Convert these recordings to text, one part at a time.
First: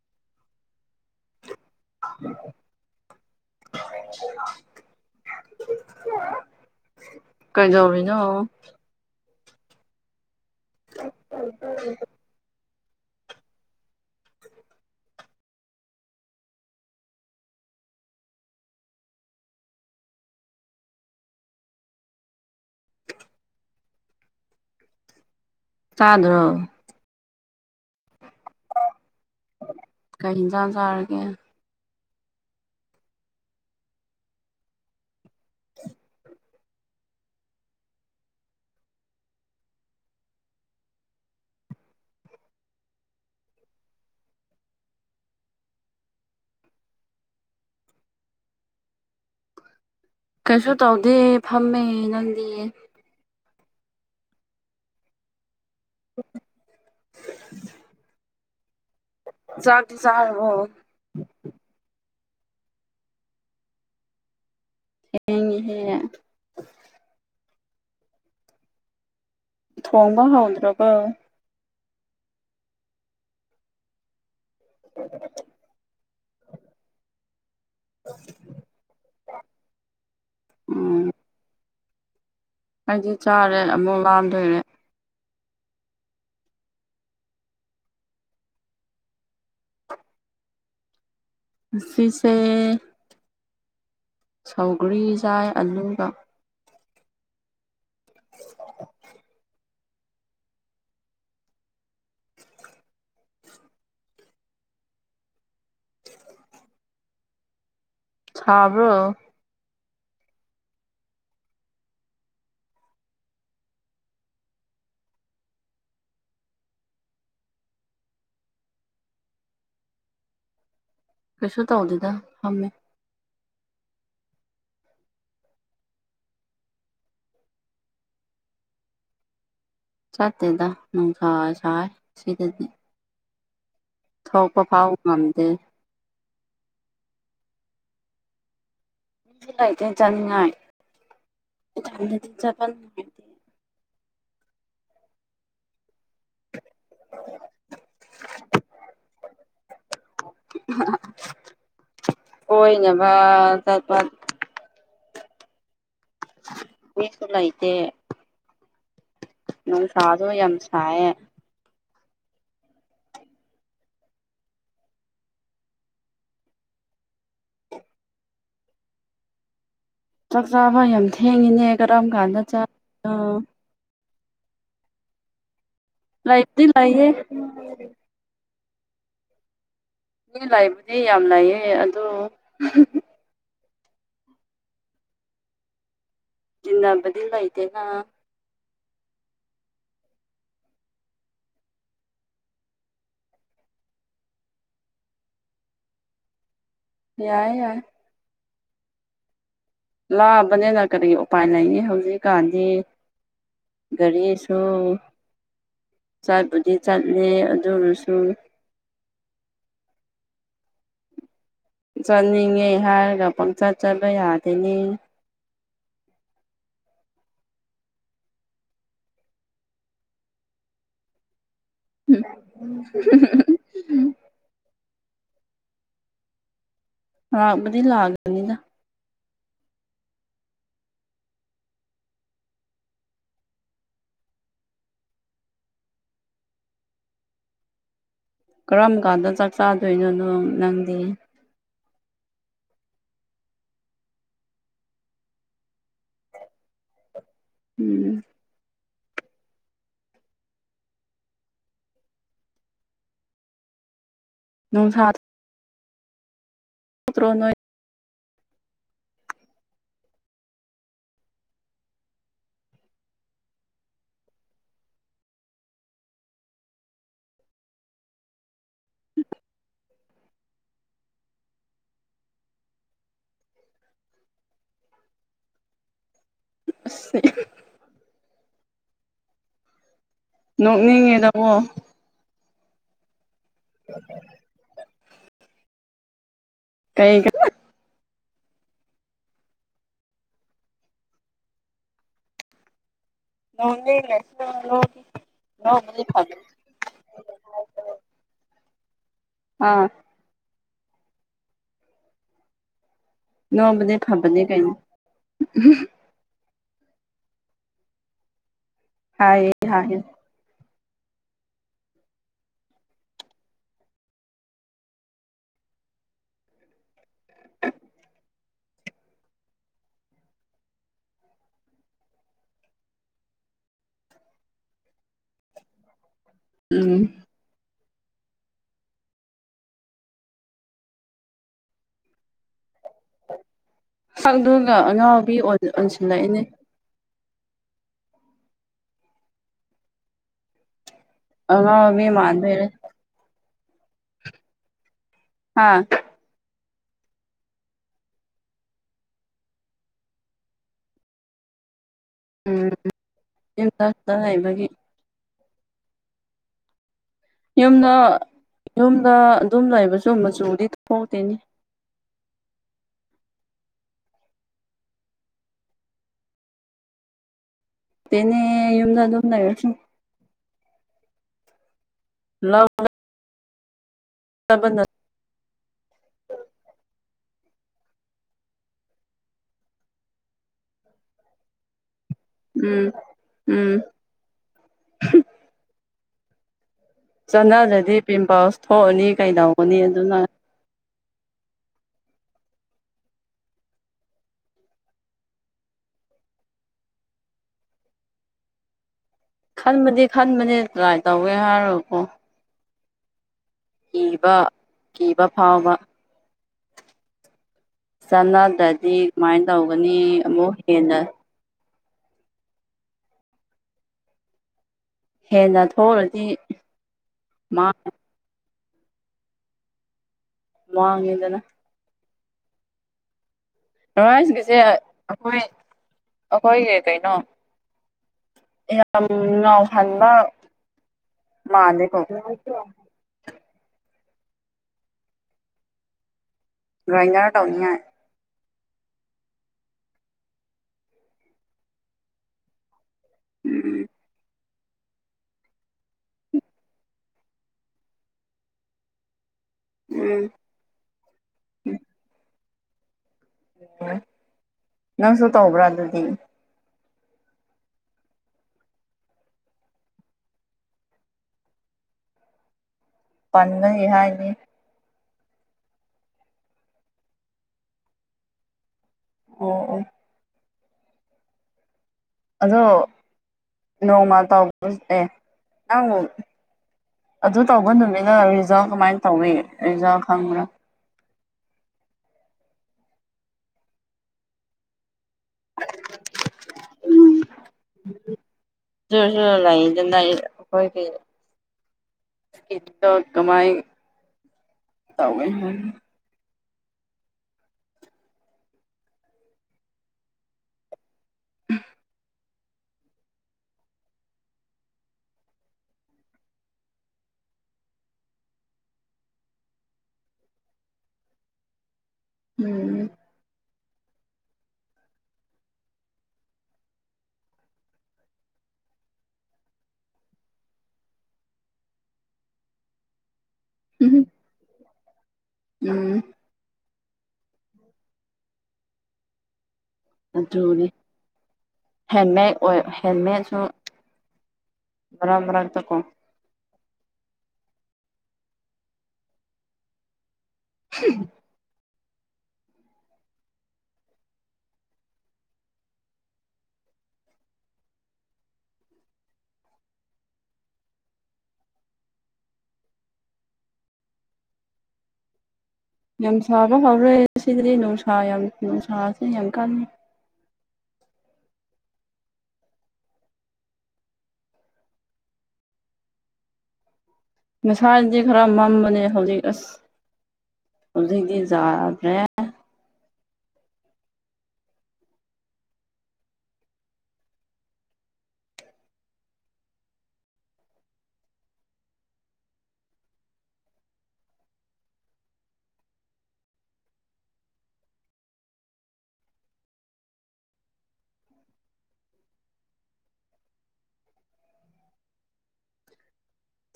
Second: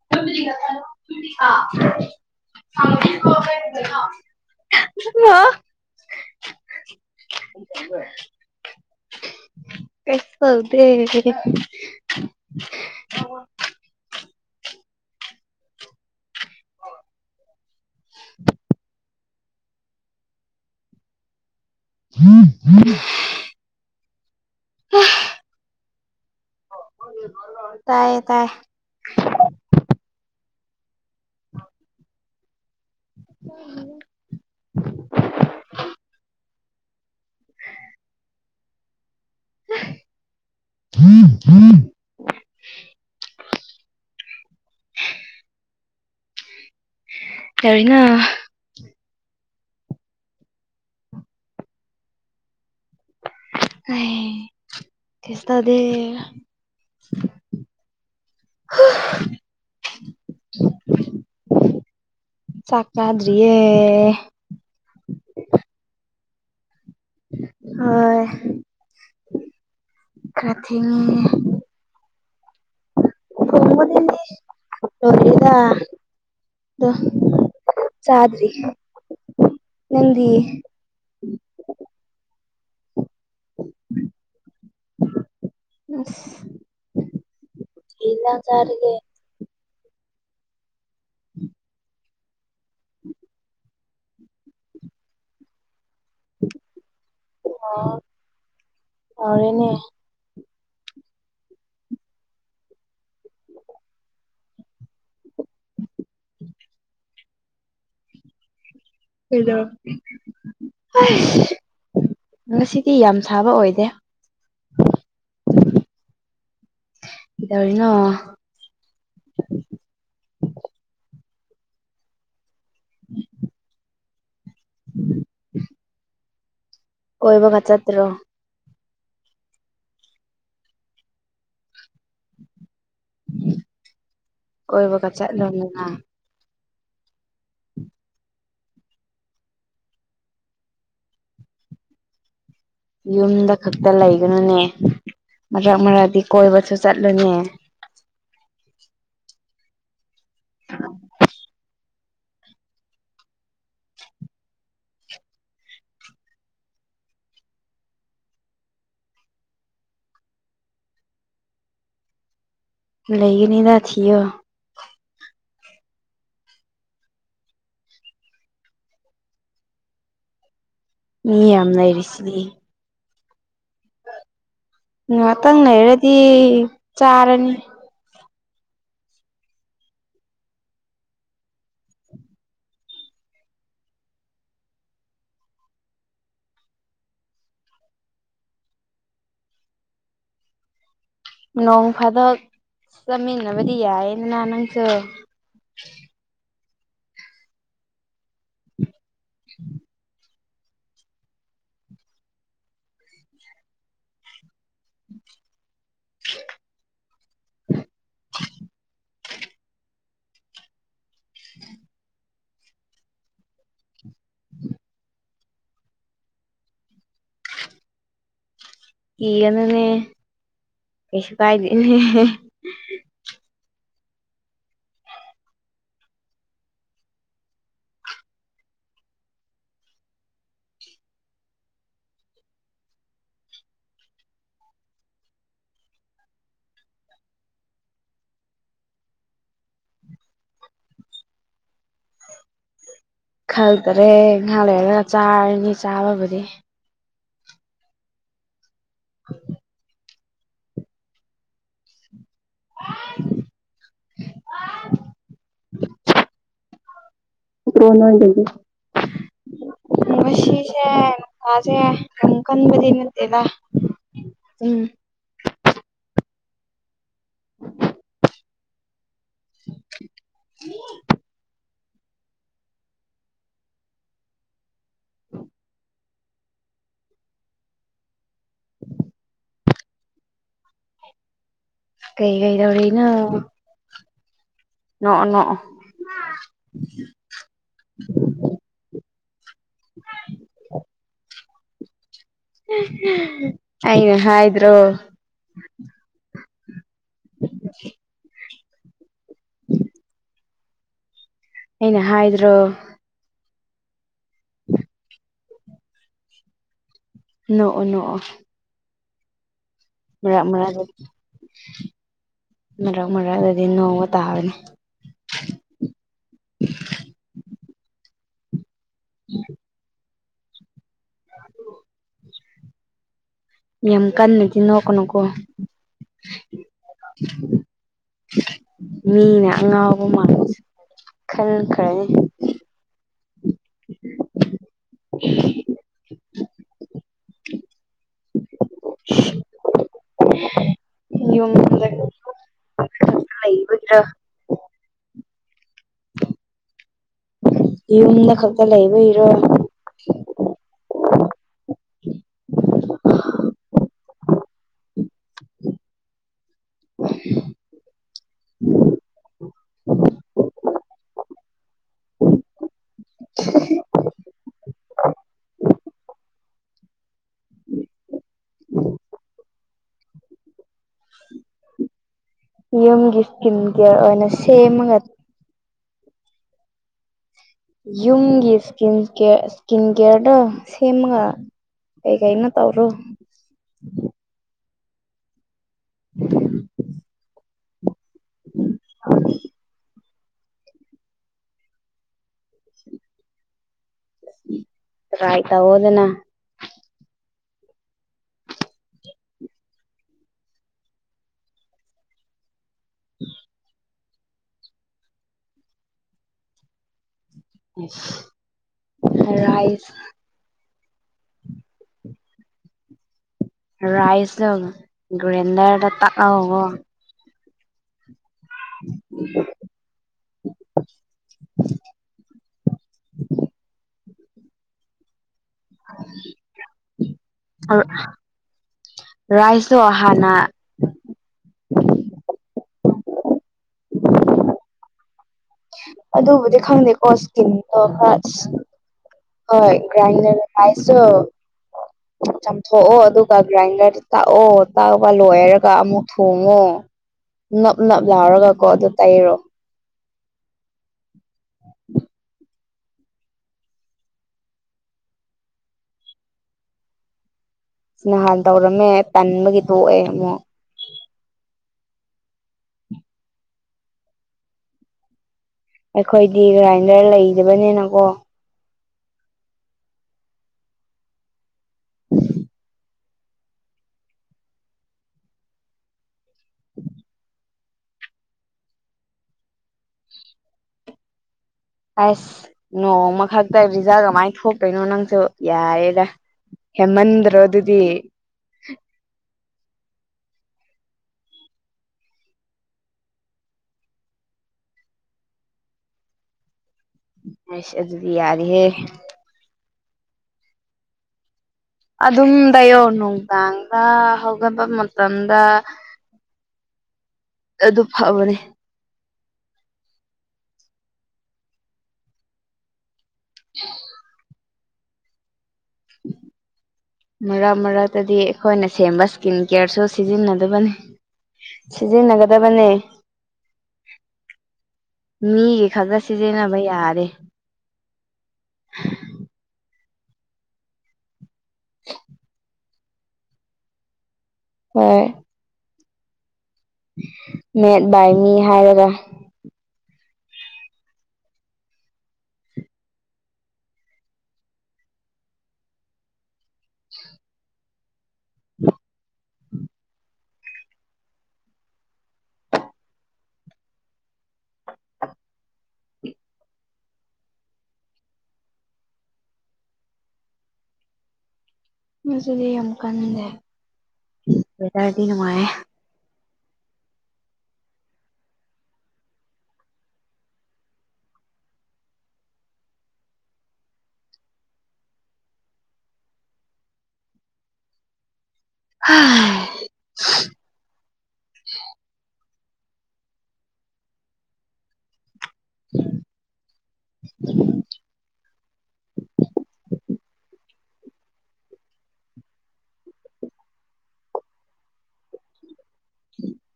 [inaudible] [inaudible] ꯀꯩꯗꯧꯔꯤꯅꫭ ꯀꯩꯁꯨ ꯇꯧꯗꯦ ꯑꯩꯈꫭꯏꯗꯤ [inaudible] [inaudible] ꯍ ꯆꯥꯗ꯭ꯔꯣ ꯇꯥꯏꯌꯦ ꯇꯥꯏ ꯀꯔꯤ ꯏꯪꯖꯥꯡ ꯆꯥꯔꯒꯦ [unintelligible] ꯆꯥꯗ꯭ꯔꯤꯗ [unintelligible] ꯀꯩꯗꯧꯔꯤꯅꫭ ꯀꯩꯁꯨ ꯇꯧꯗꯦ ꯐꯝꯃꯦ ꯅꯪꯗꯤ ꯑꯩ ꯀꯩꯁꯨ ꯇꯧꯗꯦ ꯍ ꯆꯥꯛꯇꯤ ꯆꯥꯔꯕꯣ ꯆꯥꯛ ꯆꯥꯗ꯭ꯔꯤꯌꯦ ꯌꯦꯡꯉꯤꯁꯦꯅ ꯍꫭꯏ ꯊꯣꯡꯕ ꯍꯥꯎꯗ꯭ꯔꯕꯣ ꯊꯣꯡꯕꯗꯤ ꯂꯣꯏꯗꯔꯤꯗ ꯑꯗꯣ ꯆꯥꯛ ꯆꯥꯗ꯭ꯔꯤ ꯅꯪꯗꯤ ꯎꯝ ꯑꯩꯗꯤ ꯆꯥꯔꯦ ꯑꯃꯨꯛ ꯂꯥꯝꯗꯣꯏꯔꯦ ꯏꯁ ꯀ꯭ꯔꯤ ꯍꯤꯟꯖꯥꯡ ꯆꯥꯔꯒꯦ [inaudible] ꯉꯥꯁꯤꯁꯦ ꯁꯧꯒ꯭ꯔꯤ ꯆꯥꯏ ꯑꯜꯂꯨꯒ ꯑꯣ ꯍꯥꯎꯔꯦꯅꯦ [unintelligible] ꯁꯥꯕ꯭ꯔꯣ ꯀꯩꯅꫭ ꯑꯩꯁ ꯉꯁꯤꯗꯤ ꯌꯥꯝ ꯁꯥꯕ ꯑꯣꯏꯗꯦ [inaudible] ꯀꯩꯗꯧꯔꯤꯅꯣ ꯀꯩꯁꯨ ꯇꯧꯗꯦꯗ ꯐꯝꯃꯤ [inaudible] [inaudible] ꯀꯣꯏꯕꯒ ꯆꯠꯇ꯭ꯔꯣ ꯆꯠꯇꯦꯗ ꯅꯨꯡꯁꯥ ꯁꯥꯏ ꯁꯤꯗꯗꯤ ꯊꯣꯛꯄ ꯐꯥꯎ ꯀꯣꯏꯕꯒ ꯉꯝꯗꯦ ꯆꯠꯂꯣꯗꯅ [unintelligible] ꯌꯨꯝꯗ ꯈꯛꯇ ꯂꯩꯒꯅꯨꯅꯦ ꯃꯔꯛ ꯃꯔꯛꯇꯤ ꯀꯣꯏꯕꯁꯨ ꯆꯠꯂꯨꯅꯦ ꯀꯣꯏꯅꯕ ꯆꯠꯄ ꯃꯤꯁꯨ ꯂꯩꯇꯦ ꯅꯨꯡꯁꯥꯁꯨ ꯌꯥꯝ ꯁꯥꯏꯌꯦ ꯂꯩꯒꯅꯤꯗ ꯊꯤꯌꯣ ꯆꯥꯛ ꯆꯥꯕ ꯌꯥꯝ ꯃꯤ ꯊꯦꯡꯉꯤꯅꯦ ꯌꯥꯝ ꯀꯔꯝ ꯀꯥꯟꯗ ꯆꯗꯣꯏꯅꯣ ꯉꯥꯇꯪ ꯂꯩꯔꯗꯤ ꯂꯩꯕꯨꯗꯤ ꯂꯩꯌꯦ ꯆꯥꯔꯅꯤ ꯃꯤ ꯂꯩꯕꯗꯤ ꯌꯥꯝ ꯂꯩꯌꯦ ꯑꯗꯨ ꯇꯤꯟꯅꯕꯗꯤ ꯂꯩꯇꯦꯅ ꯅꯣꯡ ꯐꯥꯗꯣꯛ ꯆꯞꯃꯤꯟꯅꯕꯗꯤ ꯌꯥꯏꯌꯦꯗꯅ ꯅꯪꯁꯨ ꯌꯥꯏ ꯌꯥꯏ [inaudible] ꯂꯥꯑꯕꯅꯤꯅ ꯀꯔꯤ ꯎꯄꯥꯏ ꯂꯩꯅꯤ ꯍꯧꯖꯤꯛꯀꯥꯟꯗꯤ ꯒꯥꯔꯤꯁꯨ ꯁꯨ ꯆꯠꯄꯨꯗꯤ ꯆꯠꯂꯦ ꯑꯗꯨꯔꯁꯨ [inaudible] ꯆꯠꯅꯤꯡꯉꯦ ꯍꯥꯏꯔꯒ ꯄꯪꯆꯠ ꯆꯠꯕ ꯌꯥꯗꯦꯅꯦ ꯀꯤꯒꯅꯨꯅꯦ ꯀꯁꯨ ꯀꯥꯏꯗꯦꯅꯦ [unintelligible] ꯂꯕꯗꯤ ꯂꯥꯛꯑꯒꯦ ꯃꯅꯤꯅ ꯀꯔꯝ ꯀꯥꯟꯗ ꯆꯥꯛ ꯆꯥꯗꯣꯏꯅꯣ ꯅꯣ ꯅꯪꯗꯤ ꯈꯜꯗꯔꯦ ꯉꯍꯥꯛ ꯂꯩꯔꯒ ꯆꯥꯔꯅꯤ ꯆꯥꯕꯕꯨꯗꯤ ꯎꯝ [inaudible] [unintelligible] ꯅꯨꯡꯁꯥ [inaudible] ꯇꯣꯛꯇꯔꯣ ꯅꯣꯏ ꯇꯣꯛꯇꯔꯣ ꯅꯥꯣꯏꯗꯗꯤ ꯉꯁꯤꯁꯦ ꯅꯨꯁꯥꯁꯦ ꯌꯥꯝ ꯀꯟꯕꯗꯤ ꯅꯠꯇꯦꯗ ꯎꯝ [unintelligible] ꯑꯁ ꯅꯣꯛꯅꯤꯡꯉꯦꯗ ꯀꯣ ꯀꯩ ꯀꯩ ꯗꯧꯔꯤꯅꯣ [inaudible] ꯅꯣꯛ ꯑꯣ ꯅꯣꯛ ꯑꯣ ꯀꯩ ꯑꯩꯅ ꯍꯥꯏꯗ꯭ꯔꯣ ꯅꯣꯡꯕꯨꯗꯤ [unintelligible] ꯑꯥ ꯑꯩꯅ ꯍꯥꯏꯗ꯭ꯔꯣ ꯅꯣꯕꯅꯦ ꯐꯕꯅꯦ ꯀꯩꯅꯣ ꯅꯣꯛꯣ ꯅꯣꯛꯣ ꯍꯥꯏ ꯍꯥꯏ ꯃꯔꯛ ꯃꯔꯗꯗꯤ ꯃꯔꯛ ꯃꯔꯛꯗꯗꯤ ꯅꯣꯡꯄꯥ ꯇꯥꯕꯅꯤ [inaudible] ꯌꯥꯝ ꯀꯟꯅꯗꯤ ꯅꯣꯀꯛꯅꯨꯀꯣ ꯎꯝ [inaudible] ꯃꯤꯅ ꯑꯉꯥꯎꯕ ꯃꯂꯁ ꯈꯟꯈ꯭ꯔꯅꯤ ꯁꯛꯗꯨꯒꯥ ꯑꯉꯥꯎꯕꯤ ꯑꯣꯟꯁꯤꯜꯂꯛꯏꯅꯦ [inaudible] ꯌꯨꯝ ꯑꯉꯥꯎꯕꯤ ꯃꯥꯟꯗꯣꯏꯔꯦ [unintelligible] ꯍꯥꯥ ꯌꯨꯝꯗ ꯈꯛꯇ ꯂꯩꯕꯩꯔꯣ ꯎꯝ ꯌꯨꯝꯗ ꯈꯛꯇ ꯂꯩꯕꯒꯤ ꯌꯨꯝꯗ ꯌꯨꯝꯗ ꯑꯗꯨꯝ ꯂꯩꯕꯁꯨ ꯃꯆꯨꯗꯤ ꯊꯣꯛꯇꯦꯅꯦ [unintelligible] ꯇꯦꯅꯦ ꯌꯨꯝꯗ ꯑꯗꯨꯨꯝ ꯂꯩꯔꯥꯁꯨ [inaudible] ꯌꯨꯝꯒꯤ ꯍꯤꯡꯒꯔꯥ ꯑꯣꯏꯅ ꯂꯧꯕꯅ ꯁꯦꯝꯃꯒ ꯌꯨꯝꯒꯤ ꯏꯁ ꯏꯁꯀꯤꯟ ꯀꯦꯌꯔꯗꯣ ꯁꯦꯝꯃꯒ ꯀꯩꯀꯩꯅꯣ ꯇꯧꯔꯣ ꯎꯝ ꯎꯝ ꯆꯠꯅꯔꯗꯤ ꯄꯤꯝꯄꯜꯁ ꯊꯣꯛꯑꯅꯤ ꯀꯩꯗꯧꯅꯤ ꯑꯗꯨꯅ [inaudible] ꯇꯔꯥꯏ ꯊꯧ ꯍꯣꯗꯅ ꯈꯟꯕꯗꯤ ꯈꯟꯕꯅꯦ ꯇ꯭ꯔꯥꯏ ꯇꯧꯒꯦ ꯍꯥꯏꯔꯣꯀꯣ ꯀꯤꯕ ꯀꯤꯕ ꯐꯥꯎꯕ ꯆꯅꯗꯗꯤ ꯀꯃꯥꯏꯅ ꯔꯥꯏꯁ ꯇꯧꯒꯅꯤ ꯑꯃꯨꯛ ꯍꯦꯟꯅ ꯔꯥꯏꯁ ꯇꯧꯒꯦ ꯒ꯭ꯔꯦꯟꯗꯔꯗ ꯇꯒꯣ ꯃꯥ [inaudible] ꯃꯥꯡꯉꯦꯗꯅ ꯔꯥꯏꯁꯀꯤꯁꯦ ꯑꯩꯈꯣꯏ ꯑꯩꯈꯣꯏꯒꯤ ꯀꯩꯅꯣ ꯌꯥꯝ ꯔꯥꯏꯁꯇꯣ ꯉꯎꯍꯟꯕ ꯍꯥꯟꯅ ꯃꯥꯂꯦꯀꯣ ꯑꯗꯨꯕꯨꯗꯤ ꯈꯪꯗꯦꯀꯣ ꯒ꯭ꯔꯥꯏꯟꯗꯔ ꯏꯁꯀꯤꯟꯗꯣ ꯇꯧꯅꯤꯡꯉꯥꯏ ꯈꯁ ꯍꯣꯏ [unintelligible] ꯄꯥꯏꯁꯨ ꯆ ꯊꯣꯛꯑꯣ ꯑꯗꯨꯒ ꯎꯝ ꯒ꯭ꯔꯥꯏꯟꯗꯔꯗ ꯇꯥꯛꯑꯣ ꯑꯇꯥꯥꯛ ꯑꯄꯥ ꯂꯣꯏꯔꯒ ꯑꯃꯨꯛ ꯊꯣꯡꯉꯣ ꯅꯞ ꯅꯞ ꯂꯥꯎꯔꯒ ꯀꯣ ꯑꯗꯨ ꯇꯩꯔꯣ ꯎꯝ ꯅꯪꯁꯨ ꯇꯧꯕ꯭ꯔꯥ ꯑꯗꯨꯗꯤ ꯅꯍꯥꯟ ꯇꯧꯔꯝꯃꯦ ꯇꯟꯕꯒꯤ ꯊꯣꯛꯑꯦ ꯑꯃꯨꯛ ꯄꯥꯟꯅ ꯏꯍ ꯏꯅꯦ ꯑꯩꯈꯣꯏꯗꯤ ꯒ꯭ꯔꯥꯏꯟꯗꯔ ꯂꯩꯗꯕꯅꯤꯅꯀꯣ ꯑꯣ ꯑꯣ ꯑꯗꯣ ꯅꯣꯡꯃ ꯇꯧꯕꯗꯨꯅꯦ ꯅꯪ [inaudible] ꯑꯗꯨ ꯇꯧꯕ ꯅꯨꯃꯤꯅ ꯔꯤꯖꯜ ꯀꯃꯥꯏꯅ ꯇꯧꯋꯤ ꯔꯤꯖꯜ ꯈꯪꯕ꯭ꯔꯥ ꯑꯁ ꯅꯣꯡꯃ ꯈꯛꯇ ꯔꯤꯖꯜ ꯀꯃꯥꯏꯅ ꯊꯣꯛꯇꯣꯏꯅꯣ ꯅꯪꯁꯨ ꯌꯥꯏꯑꯦꯗ ꯍꯦꯃꯟꯗ꯭ꯔꯣ ꯑꯗꯨꯗꯤ ꯑꯗꯨꯔꯁꯨ ꯂꯩꯗꯅ ꯑꯩꯈꯣꯏ ꯀꯃꯥꯏ ꯇꯧꯢ ꯑꯁ ꯑꯗꯨꯗꯤ ꯌꯥꯔꯤꯍꯦ ꯎꯝ ꯑꯗꯨꯝ ꯇꯩꯌꯣ ꯅꯨꯡꯗꯥꯡꯗ ꯍꯧꯒꯠꯄ ꯃꯇꯝꯗ ꯑꯗꯨ ꯐꯕꯅꯦ ꯎꯝ [unintelligible] [inaudible] ꯃꯔꯛ ꯃꯔꯛꯇꯗꯤ ꯑꯩꯈꯣꯏꯅ ꯁꯦꯝꯕ ꯏꯁꯀꯤꯟ ꯀꯦꯌꯔꯁꯨ ꯁꯤꯖꯤꯟꯅꯗꯕꯅꯤ ꯁꯤꯖꯤꯟꯅꯒꯗꯕꯅꯦ ꯃꯤꯒꯤ ꯈꯒ ꯁꯤꯖꯤꯟꯅꯕ ꯌꯥꯔꯦ ꯎꯝ [unintelligible] ꯑꯗꯨꯅꯤ ꯍꯦꯟꯃꯦꯠ ꯑꯣꯏ ꯍꯦꯟꯃꯦꯠꯁꯨ ꯍꯣꯏ ꯃꯔꯛ ꯃꯔꯛꯇ ꯀꯣ ꯃꯦꯠ ꯕꯥꯢ ꯃꯤ ꯍꯥꯏꯔꯒ [unintelligible] ꯌꯥꯝ ꯁꯥꯕ ꯍꯧꯔꯦ ꯁꯤꯗꯗꯤ ꯅꯨꯡꯁꯥ ꯌꯥꯝ ꯅꯨꯡꯁꯥꯁꯤꯅ ꯌꯥꯝ ꯀꯟꯅꯤ ꯑꯗꯨꯗꯤ ꯌꯥꯝ ꯀꯟꯅꯦ ꯋꯦꯗꯔꯗꯤ ꯅꯨꯡꯉꯥꯏꯌꯦ ꯃꯁꯥꯗꯤ ꯈꯔ ꯃꯝꯕꯅꯦ ꯍꯧꯖꯤꯛ ꯑꯁ ꯍꯧꯖꯤꯛꯇꯤ ꯌꯥꯗ꯭ꯔꯦ ꯍꯥ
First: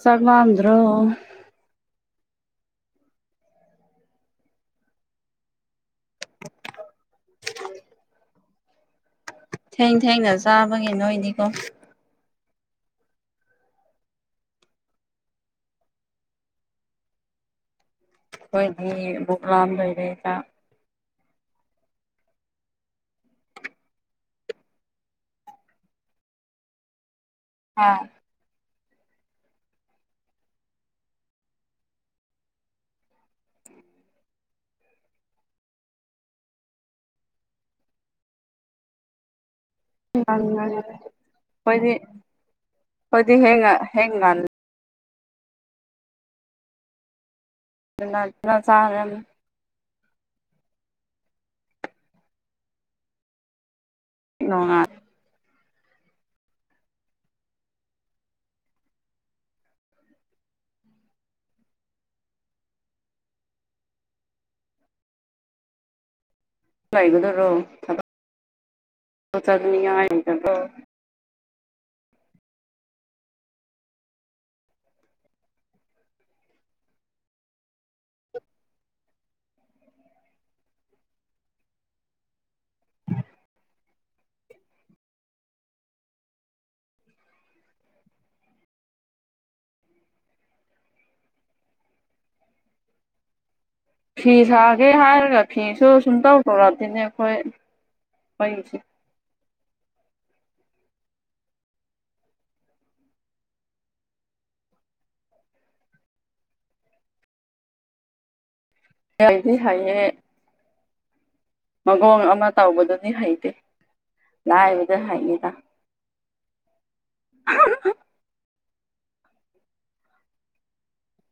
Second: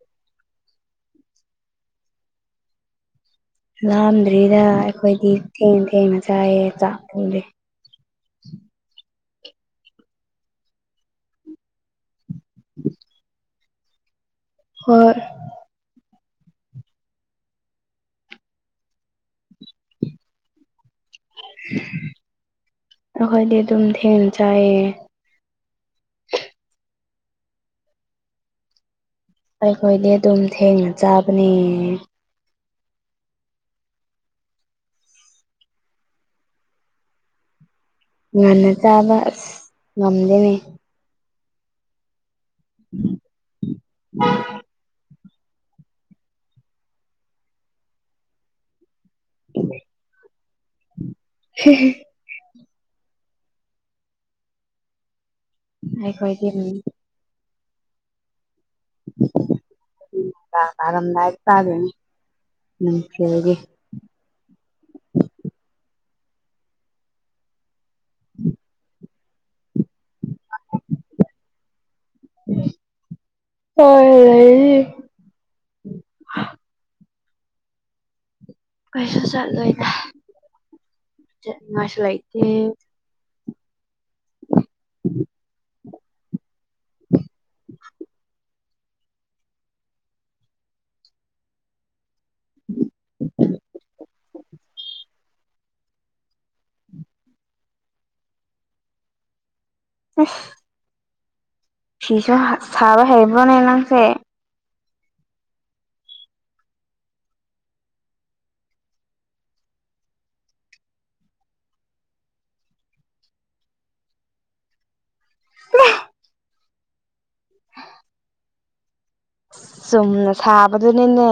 ꯆꯥꯛ ꯂꯥꯝꯗ꯭ꯔꯣ ꯂꯥꯝꯗ꯭ꯔꯤꯗ ꯑꯩꯈꯣꯏꯗꯤ ꯊꯦꯡ ꯊꯦꯡꯅ ꯆꯥꯏꯌꯦ ꯆꯥꯛ ꯊꯣꯡꯗꯦ ꯊꯦꯡ ꯊꯦꯡꯅ ꯆꯥꯕꯒꯤ ꯅꯣꯏꯗꯤꯀꯣ [inaudible] ꯍꯣꯏ ꯑꯩꯈꯣꯏꯒꯤ ꯍꯌꯦꯡ ꯄꯣꯛꯝꯂꯥꯝ ꯂꯩꯏꯔꯦꯗ ꯑꯩꯈꯣꯏꯗꯤ ꯑꯗꯨꯝ ꯊꯦꯡꯅ ꯆꯥꯏꯌꯦ ꯑꯥ ꯑꯩꯈꯣꯏꯗꯤ ꯑꯗꯨꯝ ꯊꯦꯡꯅ ꯆꯥꯕꯅꯦ ꯉꯟꯅ ꯆꯥꯕ ꯑꯁ ꯉꯝꯗꯦꯅꯦ ꯑꯩꯈꯣꯏꯗꯤ ꯑꯩꯈꯣꯏꯗꯤ ꯍꯦꯡꯉ ꯍꯦꯡ ꯉꯥꯟꯂ ꯉꯟꯅ ꯆꯥꯒ꯭ꯔꯝꯃꯤ [unintelligible] ꯅꯣꯉꯥꯜ ꯑꯩꯈꯣꯢꯒꯤ ꯅꯨꯃꯤꯠ ꯑꯩꯈꯣꯢꯗꯤ ꯅꯨꯡꯗꯥꯡ ꯇꯥꯔꯝꯗꯥꯢꯗ ꯆꯥꯗꯣꯢꯅꯤ ꯅꯨꯡꯊꯤꯜꯒꯤ ꯂꯩꯒꯗꯣꯏꯔꯣ ꯊꯕꯛ [unintelligible] [unintelligible] ꯍꯣꯏ ꯂꯩꯌꯦ ꯀꯩꯁꯨ ꯆꯠꯂꯣꯏꯗ ꯆꯠꯅꯤꯉꯥꯏꯁꯨ ꯂꯩꯇꯦ꯫ ꯐꯤ ꯁꯥꯒꯦ ꯍꯥꯏꯔꯒ ꯐꯤꯁꯨ ꯁꯨꯝꯇꯧ ꯇꯧꯔꯛꯇꯦꯅꯦ ꯑꯈꯣꯏ [unintelligible] ꯑꯁ ꯐꯤꯁꯨ ꯍꯥ ꯁꯥꯕ ꯍꯩꯕ꯭ꯔꯣꯅꯦ ꯅꯪꯁꯦ? [unintelligible] ꯃꯒꯣꯡ ꯑꯃ ꯇꯧꯕꯗꯨꯗꯤ ꯍꯩꯇꯦ ꯂꯥꯏꯕꯗ ꯍꯩꯅꯤꯗ [inaudible] [unintelligible] ꯆꯨꯝꯅ ꯁꯥꯕꯗꯨꯅꯤꯅꯦ